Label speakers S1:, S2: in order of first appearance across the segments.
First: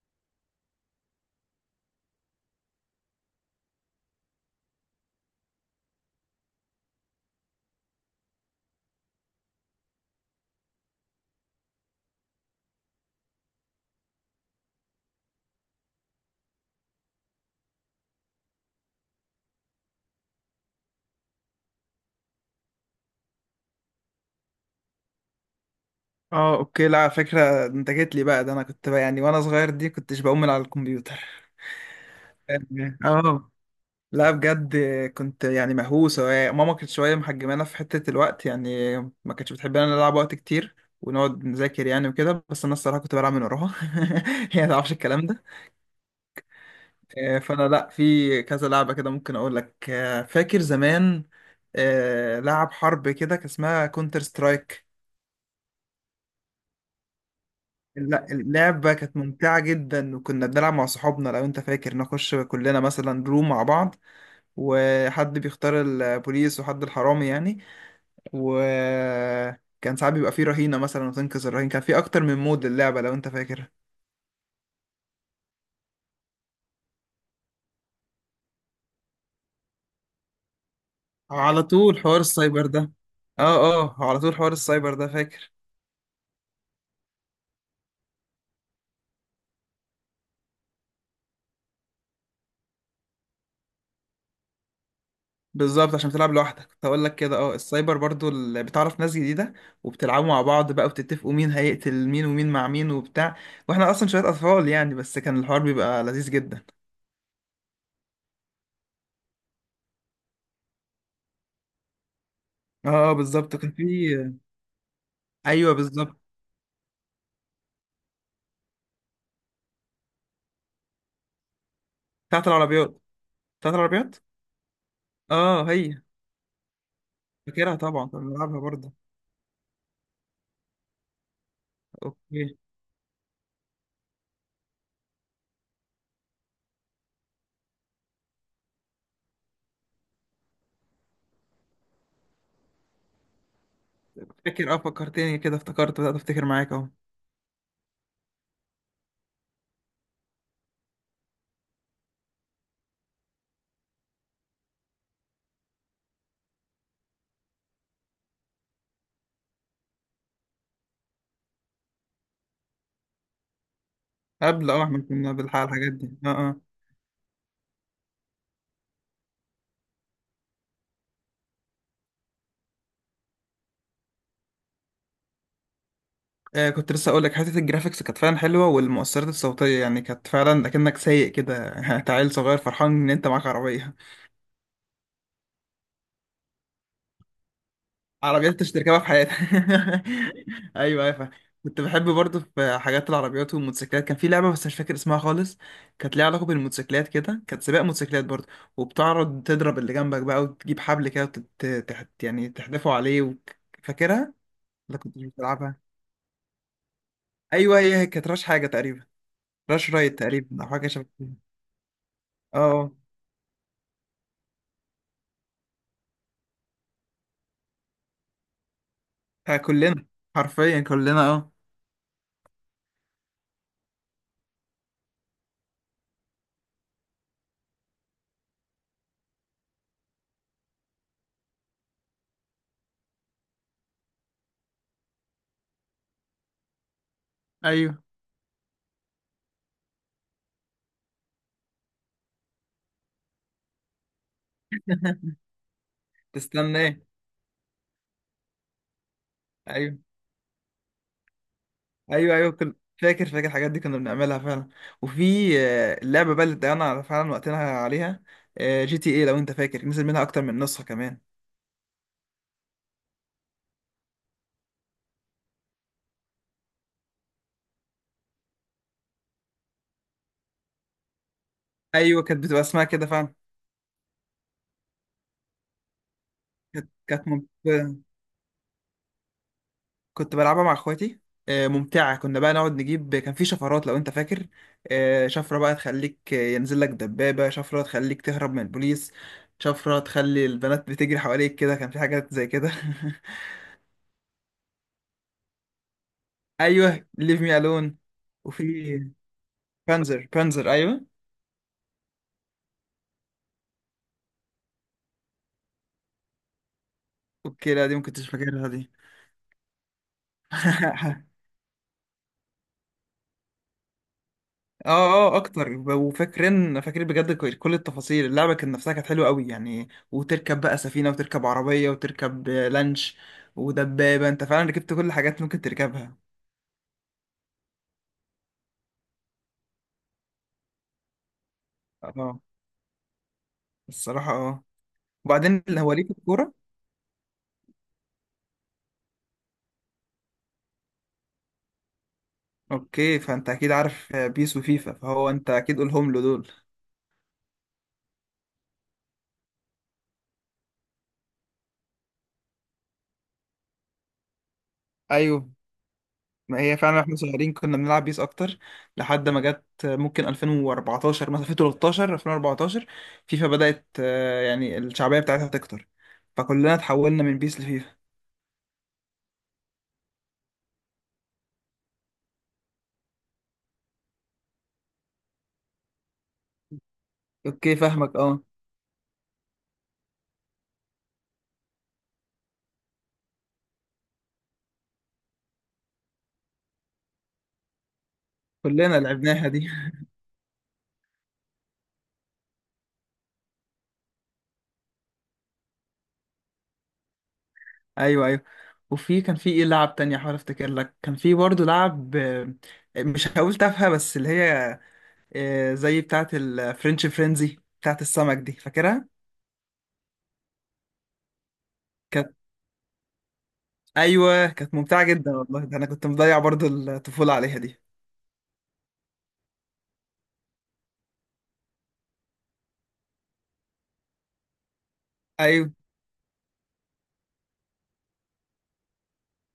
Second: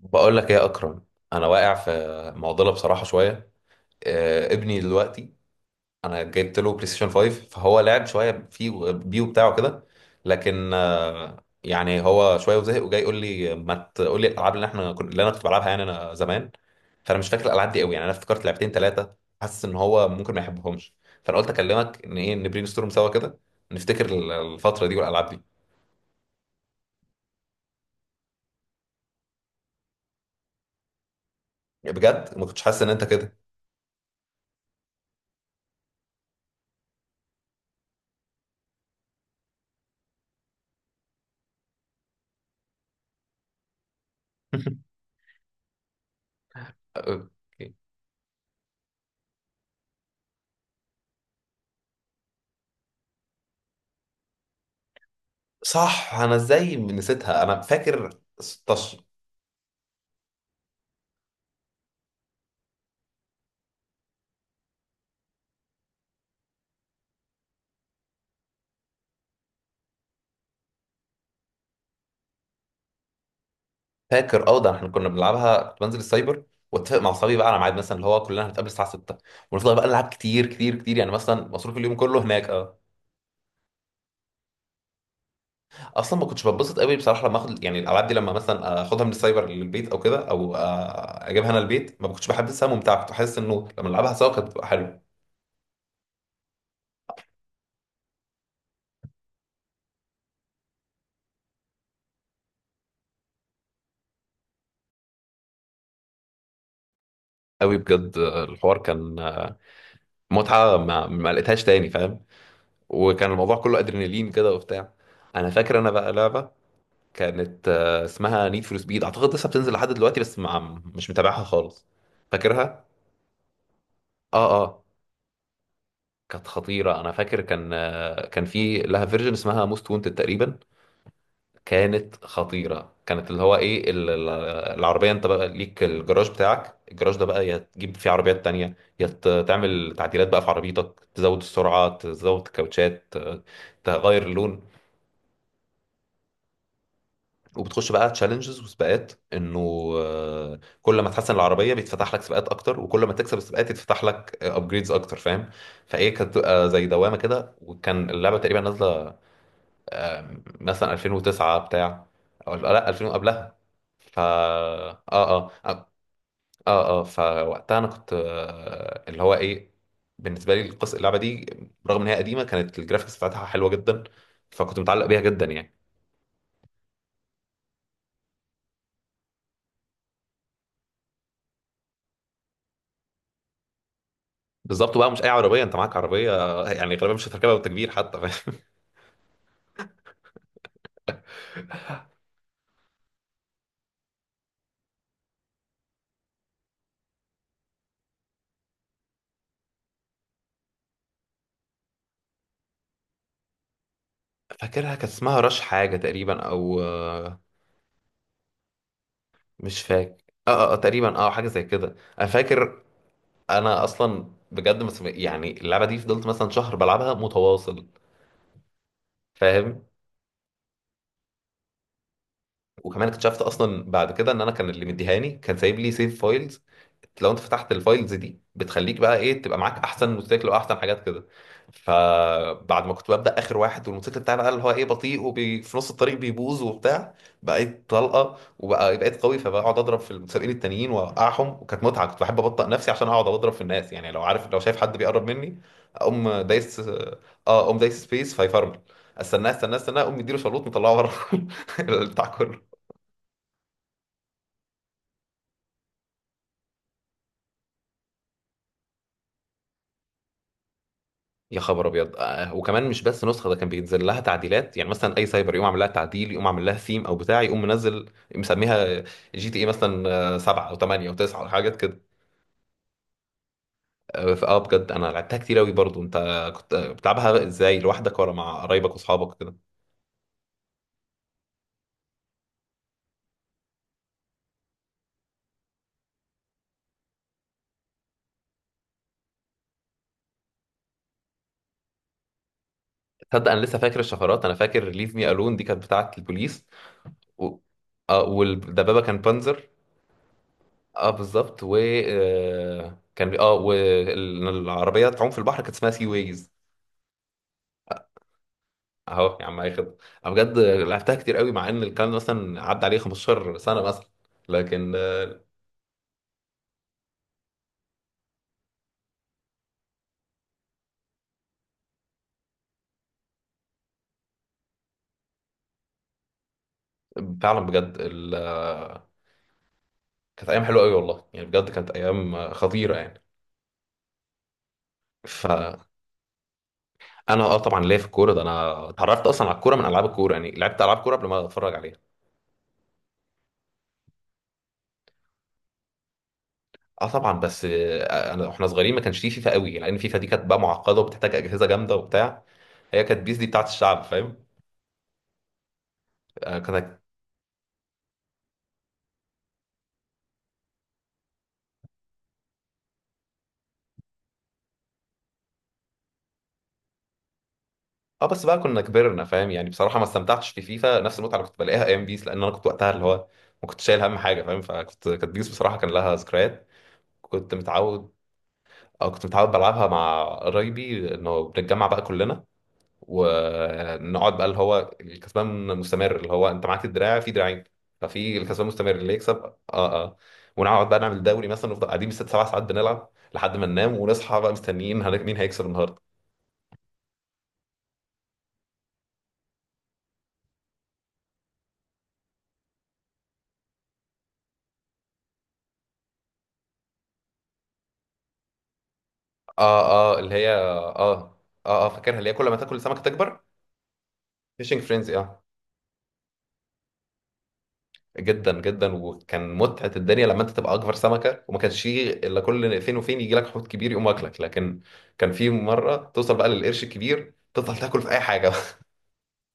S1: بقول لك ايه يا اكرم؟ انا واقع في معضله بصراحه شويه. ابني دلوقتي انا جبت له بلاي ستيشن 5 فهو لعب شويه فيه بيه بتاعه كده. لكن يعني هو شويه وزهق وجاي يقول لي ما تقول لي الالعاب اللي احنا اللي انا كنت بلعبها يعني انا زمان. فانا مش فاكر الالعاب دي قوي، يعني انا افتكرت لعبتين ثلاثه حاسس ان هو ممكن ما يحبهمش. فانا قلت اكلمك ان ايه نبرين ستورم سوا كده، نفتكر الفتره دي والالعاب دي.
S2: اه، اوكي. لا، على فكرة، انت جيت لي بقى ده، انا كنت بقى يعني وانا صغير دي كنتش بقوم من على الكمبيوتر
S1: بجد ما كنتش حاسس ان
S2: فاهم؟
S1: انت كده.
S2: اه، لا بجد، كنت يعني مهووس. ماما كانت شوية محجمانا في حتة الوقت يعني، ما كانتش بتحبنا نلعب وقت كتير ونقعد نذاكر يعني وكده، بس انا الصراحة كنت بلعب من وراها. هي ما تعرفش الكلام ده. فانا لا، في كذا لعبة كده ممكن اقول لك. فاكر زمان لعب حرب كده كان اسمها كونتر سترايك.
S1: صح انا ازاي نسيتها، انا فاكر
S2: لا، اللعبة
S1: 16.
S2: كانت ممتعة جدا، وكنا بنلعب مع صحابنا. لو انت فاكر، نخش كلنا مثلا روم مع بعض، وحد بيختار البوليس وحد الحرامي يعني. وكان ساعات بيبقى فيه رهينة مثلا وتنقذ الرهين، كان فيه أكتر من مود للعبة لو انت فاكر.
S1: فاكر اه، ده احنا كنا بنلعبها، كنت بنزل السايبر واتفق مع اصحابي بقى على ميعاد مثلا اللي هو كلنا هنتقابل الساعه 6، ونفضل بقى نلعب كتير كتير كتير يعني، مثلا
S2: على
S1: مصروف اليوم
S2: طول
S1: كله
S2: حوار
S1: هناك
S2: السايبر
S1: اه.
S2: ده. اه اه، على طول حوار السايبر ده، فاكر.
S1: اصلا ما كنتش بتبسط قوي بصراحه لما اخد يعني الالعاب دي، لما مثلا اخدها من السايبر للبيت او كده او اجيبها انا البيت ما كنتش بحسها ممتعه. كنت حاسس انه لما نلعبها سوا كانت بتبقى حلوه
S2: بالظبط، عشان بتلعب لوحدك كنت هقول لك كده. اه، السايبر برضو اللي بتعرف ناس جديده، وبتلعبوا مع بعض بقى وبتتفقوا مين هيقتل مين ومين مع مين وبتاع. واحنا اصلا شويه اطفال يعني، بس كان الحوار بيبقى لذيذ جدا.
S1: قوي بجد. الحوار كان متعه ما لقيتهاش تاني فاهم.
S2: اه
S1: وكان الموضوع
S2: بالظبط، كان
S1: كله
S2: في.
S1: ادرينالين كده وبتاع. انا
S2: ايوه
S1: فاكر انا بقى
S2: بالظبط.
S1: لعبه كانت اسمها نيد فور سبيد، اعتقد لسه بتنزل لحد دلوقتي بس مع، مش متابعها خالص.
S2: بتاعت
S1: فاكرها
S2: العربيات. بتاعت العربيات.
S1: اه اه.
S2: اه هي.
S1: كانت خطيره، انا فاكر كان
S2: فاكرها طبعا، كنا
S1: كان
S2: بنلعبها
S1: في
S2: برضه.
S1: لها فيرجن اسمها موست وونتد تقريبا. كانت
S2: اوكي،
S1: خطيره، كانت اللي هو ايه العربيه انت بقى ليك الجراج بتاعك، الجراج ده بقى يا تجيب فيه عربيات تانية، يا تعمل تعديلات بقى في عربيتك، تزود السرعه، تزود الكاوتشات، تغير اللون.
S2: فاكر اه، فكرتني كده، بدأت افتكر معاك اهو.
S1: وبتخش بقى تشالنجز وسباقات، انه كل ما تحسن العربيه بيتفتح لك سباقات اكتر، وكل ما تكسب السباقات يتفتح لك ابجريدز اكتر فاهم. فايه كانت بتبقى زي دوامه كده، وكان اللعبه تقريبا نازله مثلا 2009 بتاع، او لا 2000 قبلها. ف
S2: قبل، اه احنا كنا بنلحق الحاجات دي. اه اه.
S1: فوقتها انا كنت اللي هو ايه، بالنسبه لي القصه اللعبه دي رغم ان هي قديمه كانت الجرافيكس بتاعتها حلوه جدا، فكنت متعلق بيها جدا يعني.
S2: آه، كنت لسه اقول لك حته الجرافيكس كانت فعلا حلوه، والمؤثرات الصوتيه يعني كانت فعلا اكنك سايق كده. انت عيل صغير فرحان ان انت معاك عربيه.
S1: بالظبط بقى، مش اي عربيه، انت معاك عربيه يعني غالبا مش هتركبها بالتكبير حتى،
S2: عربيات
S1: فاهم؟
S2: انت مش تركبها في حياتك. ايوه، ايوه، فاهم. كنت بحب برضه في حاجات العربيات والموتوسيكلات. كان في لعبه بس مش فاكر اسمها خالص، كانت ليها علاقه بالموتوسيكلات كده، كانت سباق موتوسيكلات برضه. وبتعرض تضرب اللي جنبك بقى، وتجيب حبل كده، يعني تحدفه عليه و... فاكرها؟
S1: فاكرها،
S2: ولا
S1: كان
S2: كنت
S1: اسمها رش
S2: بتلعبها؟
S1: حاجه تقريبا او
S2: ايوه، هي كانت راش حاجه تقريبا.
S1: مش
S2: راش رايت
S1: فاكر
S2: تقريبا، او حاجه شبه
S1: تقريبا
S2: كده.
S1: اه حاجه زي كده انا فاكر.
S2: اه.
S1: انا اصلا بجد يعني اللعبه دي فضلت مثلا شهر بلعبها متواصل
S2: ها،
S1: فاهم.
S2: كلنا. حرفيا كلنا، اه.
S1: وكمان اكتشفت اصلا بعد كده ان انا كان اللي مديهاني كان سايب لي سيف فايلز. لو انت فتحت الفايلز دي بتخليك بقى ايه، تبقى معاك احسن موتوسيكل واحسن حاجات كده. فبعد ما كنت ببدا اخر واحد والموتوسيكل بتاعي بقى اللي هو ايه بطيء وفي نص الطريق بيبوظ وبتاع، بقيت
S2: ايوه.
S1: طلقه وبقى بقيت قوي، فبقعد اضرب في المتسابقين التانيين واوقعهم. وكانت متعه، كنت بحب ابطئ نفسي عشان اقعد اضرب في الناس يعني، لو عارف، لو شايف حد بيقرب مني اقوم
S2: تستنى
S1: دايس
S2: ايه؟
S1: اه. اقوم دايس سبيس فيفرمل، استناه استناه
S2: ايوه،
S1: استناه، اقوم مديله شلوط مطلعه بره. البتاع
S2: ايوه، ايوه،
S1: كله.
S2: فاكر الحاجات دي كنا بنعملها فعلا. وفي اللعبه بقى اللي ضيعنا فعلا وقتنا عليها، جي تي ايه. لو انت فاكر، نزل منها اكتر من نسخه كمان.
S1: يا خبر ابيض! وكمان مش بس نسخه، ده كان بينزل لها تعديلات، يعني مثلا اي سايبر يقوم عامل لها تعديل، يقوم عامل لها ثيم او بتاع، يقوم منزل مسميها جي تي اي مثلا 7 او 8 او 9 او حاجات كده.
S2: ايوه، كانت بتبقى اسمها كده فعلا.
S1: اه فآه بجد انا لعبتها كتير قوي. برضو انت كنت
S2: كانت كانت
S1: بتلعبها ازاي،
S2: ممتعه،
S1: لوحدك ولا مع قرايبك واصحابك كده؟
S2: كنت بلعبها مع اخواتي. ممتعة. كنا بقى نقعد نجيب، كان في شفرات لو انت فاكر. شفرة بقى تخليك، ينزل لك دبابة. شفرة تخليك تهرب من البوليس. شفرة تخلي البنات بتجري حواليك كده، كان في حاجات زي كده.
S1: تصدق انا لسه فاكر الشفرات، انا فاكر ليف مي الون دي كانت بتاعه البوليس،
S2: ايوه، ليف
S1: و...
S2: مي الون.
S1: اه
S2: وفي
S1: والدبابه كان بانزر.
S2: بانزر، بانزر، ايوه.
S1: اه بالظبط و اه والعربيه تعوم في البحر كانت اسمها سي ويز.
S2: اوكي لا، دي ممكن كنتش فاكرها دي.
S1: اهو يا عم، اي خدمه. انا بجد لعبتها كتير قوي، مع ان الكلام ده مثلا عدى عليه 15 سنه مثلا،
S2: اه
S1: لكن
S2: اه اكتر وفاكرين بجد كل التفاصيل. اللعبه كانت نفسها كانت حلوه قوي يعني، وتركب بقى سفينه، وتركب عربيه، وتركب لانش ودبابه. انت فعلا ركبت كل الحاجات ممكن تركبها.
S1: فعلا بجد كانت ايام حلوه قوي والله، يعني بجد كانت ايام
S2: اه
S1: خطيره يعني.
S2: الصراحه اه، وبعدين اللي
S1: فانا
S2: هو ليه في الكوره.
S1: اه طبعا ليا في الكوره ده، انا اتعرفت اصلا على الكوره من العاب الكوره يعني، لعبت العاب كوره قبل ما اتفرج عليها.
S2: اوكي، فانت اكيد عارف بيس وفيفا، فهو انت اكيد قولهم له دول.
S1: اه طبعا بس انا واحنا صغيرين ما كانش فيه فيفا قوي، لان فيفا دي كانت بقى معقده وبتحتاج اجهزه جامده وبتاع. هي كانت بيس دي بتاعت الشعب فاهم.
S2: ايوه
S1: آه،
S2: ما هي،
S1: كانت
S2: فعلا احنا صغيرين كنا بنلعب بيس اكتر، لحد ما جت ممكن 2014، مثلا 2013، 2014 فيفا بدأت يعني الشعبية بتاعتها تكتر، فكلنا اتحولنا من بيس لفيفا.
S1: اه بس بقى كنا كبرنا فاهم، يعني بصراحه ما استمتعتش في فيفا نفس المتعه اللي كنت بلاقيها ايام بيس، لان انا كنت وقتها اللي هو ما كنت شايل هم حاجه فاهم. فكنت، كانت بيس بصراحه كان لها ذكريات. كنت
S2: اوكي
S1: متعود،
S2: فاهمك اه.
S1: او كنت متعود بلعبها مع قرايبي، انه بنتجمع بقى كلنا ونقعد بقى اللي هو الكسبان مستمر، اللي هو انت معاك الدراع في دراعين، ففي الكسبان مستمر
S2: كلنا
S1: اللي يكسب
S2: لعبناها دي.
S1: اه. اه ونقعد بقى نعمل دوري مثلا، نفضل قاعدين بالست سبع ساعات بنلعب لحد ما ننام، ونصحى بقى مستنيين مين هيكسب النهارده.
S2: ايوه ايوه. وفي كان في ايه لعب تانية، حاول افتكر لك. كان في برضه لعب، مش هقول تافهة، بس اللي هي زي بتاعة الفرنش فرينزي بتاعة السمك دي، فاكرها؟
S1: اه اللي هي اه فاكرها، اللي هي
S2: كانت،
S1: كل ما تاكل سمكه تكبر.
S2: ايوه كانت
S1: فيشنج
S2: ممتعة
S1: فرينزي
S2: جدا
S1: اه.
S2: والله، ده انا كنت مضيع برضه الطفولة عليها دي.
S1: جدا جدا، وكان متعه الدنيا لما انت تبقى اكبر سمكه، وما كانش فيه الا كل فين وفين يجي لك حوت كبير يقوم واكلك، لكن كان في
S2: ايوه.
S1: مره توصل بقى للقرش الكبير تفضل تاكل في اي حاجه.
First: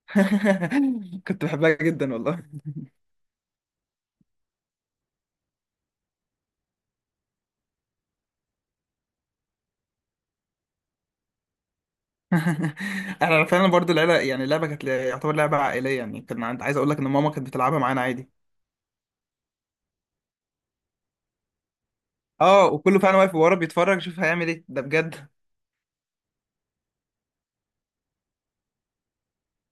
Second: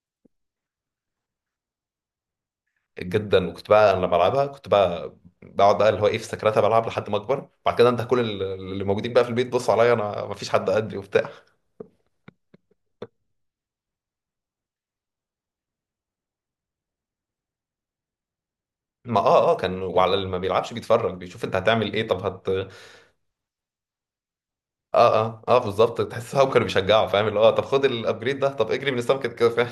S2: كنت بحبها جدا والله.
S1: جدا. وكنت بقى انا لما بلعبها كنت بقى بقعد بقى اللي هو ايه في سكرتها بلعب لحد ما اكبر، بعد كده انت اللي موجودين بقى في البيت بصوا عليا، انا ما فيش حد قدي وبتاع.
S2: انا فعلا برضو العيله يعني، اللعبه كانت يعتبر لعبه عائليه يعني. كان عند عايز اقول لك ان ماما كانت بتلعبها معانا عادي.
S1: ما كان، وعلى اللي ما بيلعبش بيتفرج بيشوف انت هتعمل ايه، طب
S2: اه،
S1: هت.
S2: وكله فعلا واقف ورا بيتفرج، شوف هيعمل ايه ده بجد.
S1: اه بالظبط، تحس هو كانوا بيشجعوا فاهم اللي هو طب خد الابجريد ده، طب اجري من السمكه كده فاهم.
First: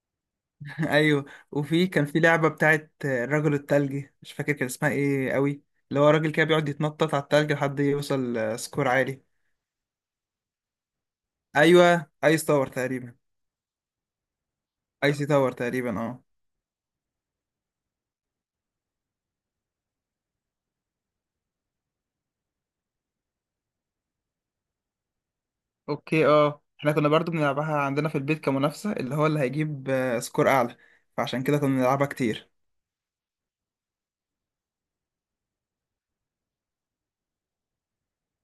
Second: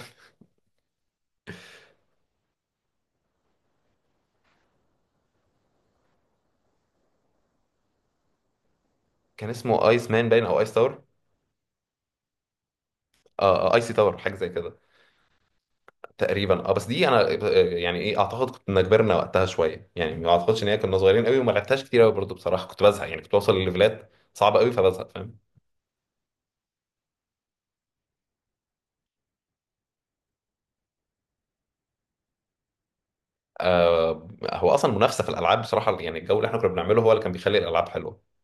S2: ايوه. وفي كان في لعبه بتاعت الرجل الثلجي، مش فاكر كان اسمها ايه قوي، اللي هو راجل كده بيقعد يتنطط على الثلج لحد يوصل سكور عالي.
S1: كان اسمه ايس مان باين او ايس تاور.
S2: ايوه ايس تاور تقريبا.
S1: اه ايسي تاور حاجه زي كده
S2: ايسي تاور تقريبا، اه.
S1: تقريبا اه. بس دي انا يعني ايه اعتقد كنا كبرنا وقتها شويه يعني، ما اعتقدش ان هي كنا صغيرين قوي وما لعبتهاش كتير قوي برضه بصراحه. كنت بزهق يعني، كنت بوصل لليفلات صعبه قوي فبزهق فاهم.
S2: اوكي اه، احنا كنا برضو بنلعبها عندنا في البيت كمنافسة اللي هو اللي هيجيب سكور اعلى، فعشان كده كنا بنلعبها كتير.
S1: آه، هو اصلا منافسه في الالعاب بصراحه، يعني الجو اللي احنا كنا بنعمله هو اللي كان بيخلي الالعاب حلوه.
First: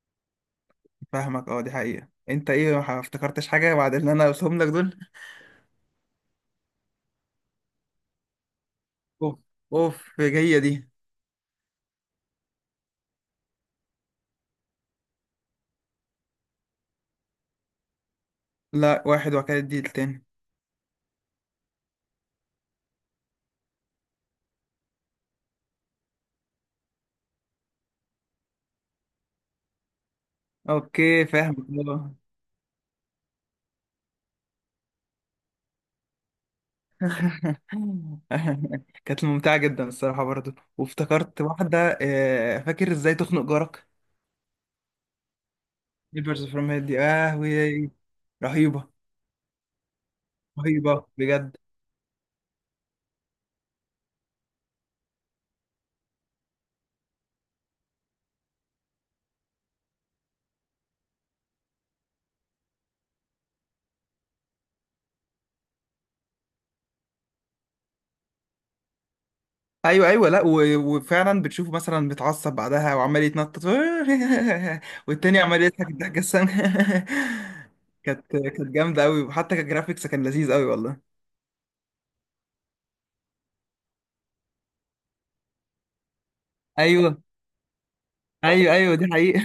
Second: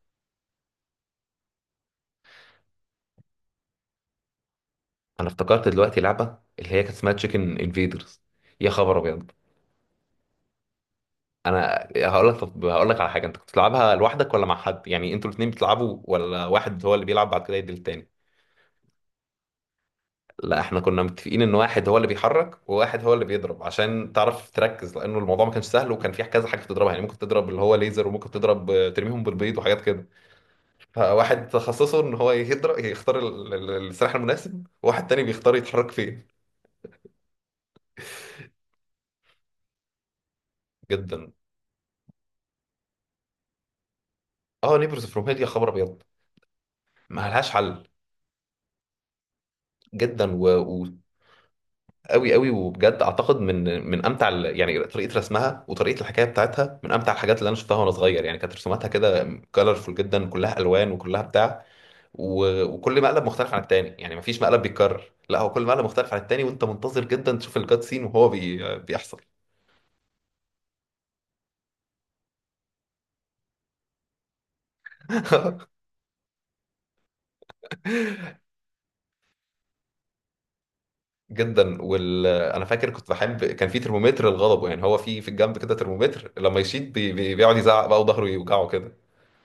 S2: فاهمك اه، دي حقيقة. انت ايه ما افتكرتش حاجة بعد اللي انا قلتهم لك دول؟
S1: انا افتكرت دلوقتي لعبه اللي هي كانت اسمها تشيكن انفيدرز. يا خبر ابيض!
S2: اوف. اوف جاية دي.
S1: انا هقول لك، طب هقول لك على حاجه، انت كنت بتلعبها لوحدك ولا مع حد؟ يعني انتوا الاثنين بتلعبوا ولا واحد هو اللي بيلعب بعد كده يدي التاني؟
S2: لا واحد وكالة دي التاني.
S1: لا احنا كنا متفقين ان واحد هو اللي بيحرك وواحد هو اللي بيضرب، عشان تعرف تركز، لانه الموضوع ما كانش سهل. وكان في كذا حاجه بتضربها، يعني ممكن تضرب اللي هو ليزر، وممكن تضرب ترميهم بالبيض وحاجات كده.
S2: اوكي
S1: فواحد
S2: فاهمك
S1: تخصصه ان
S2: اه.
S1: هو يضرب يختار السلاح المناسب، وواحد تاني بيختار يتحرك فين.
S2: كانت ممتعة جدا الصراحة برضو.
S1: جدا
S2: وافتكرت واحدة، فاكر ازاي تخنق جارك؟
S1: اه. نيبرز فروم هيل، يا خبر ابيض،
S2: نيبرز فروم هيد دي،
S1: ما
S2: اه
S1: لهاش حل.
S2: رهيبة.
S1: جدا و...
S2: رهيبة بجد.
S1: قوي قوي. وبجد اعتقد من امتع يعني طريقه رسمها وطريقه الحكايه بتاعتها، من امتع الحاجات اللي انا شفتها وانا صغير يعني. كانت رسوماتها كده كلرفول جدا، كلها الوان وكلها بتاع. وكل مقلب مختلف عن التاني، يعني مفيش مقلب بيتكرر، لا هو كل مقلب مختلف عن التاني، وانت منتظر جدا تشوف الكات سين وهو بيحصل.
S2: ايوه ايوه، لا وفعلا بتشوفه مثلا متعصب بعدها وعمال يتنطط. والتاني عمال يضحك الضحكه السامه. كانت جامده قوي، وحتى كجرافيكس كان لذيذ قوي والله.
S1: جدا. انا فاكر كنت بحب كان في ترمومتر للغضب، يعني هو في الجنب كده ترمومتر لما يشيط
S2: ايوه
S1: بيقعد يزعق بقى وظهره يوجعه
S2: ايوه ايوه،
S1: كده،
S2: دي حقيقه.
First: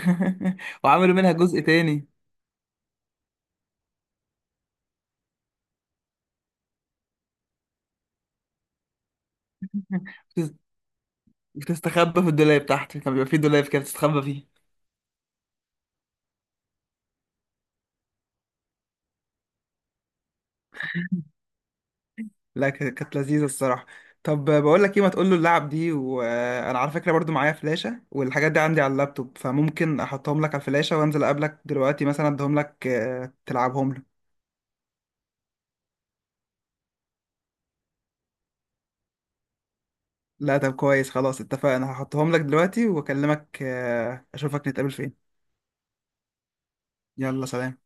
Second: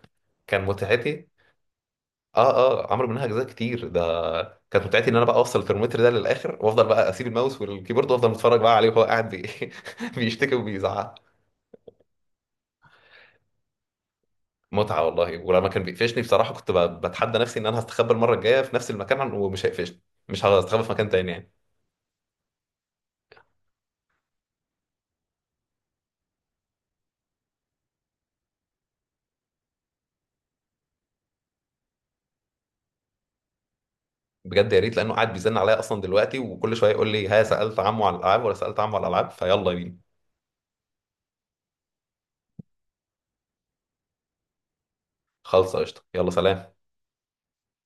S1: كان
S2: وعملوا
S1: متعتي.
S2: منها جزء تاني.
S1: اه اه عمرو منها اجزاء كتير ده. كانت متعتي ان انا بقى اوصل الترمومتر ده للاخر، وافضل بقى اسيب الماوس والكيبورد وافضل متفرج بقى عليه وهو قاعد
S2: بتس-
S1: بيشتكي وبيزعق.
S2: بتستخبى في الدولاب تحت، كان بيبقى فيه دولاب كده بتستخبى.
S1: متعه والله. ولما كان بيقفشني بصراحه كنت بتحدى نفسي ان انا هستخبى المره الجايه في نفس المكان ومش هيقفشني، مش هستخبى في مكان تاني يعني.
S2: لا كانت لذيذة الصراحة. طب، بقول لك ايه، ما تقول له اللعب دي، وانا على فكرة برضو معايا فلاشة والحاجات دي عندي على اللابتوب، فممكن احطهم لك على الفلاشة وانزل اقابلك دلوقتي مثلا، اديهم لك تلعبهم له.
S1: بجد يا ريت، لانه قاعد بيزن عليا اصلا دلوقتي، وكل شويه يقول لي ها سالت عمو على الالعاب ولا سالت عمو على الالعاب، فيلا بينا.
S2: لا طب كويس، خلاص اتفقنا، هحطهم لك دلوقتي واكلمك، اشوفك نتقابل فين.
S1: خالصه، قشطه، يلا سلام.
S2: يلا سلام.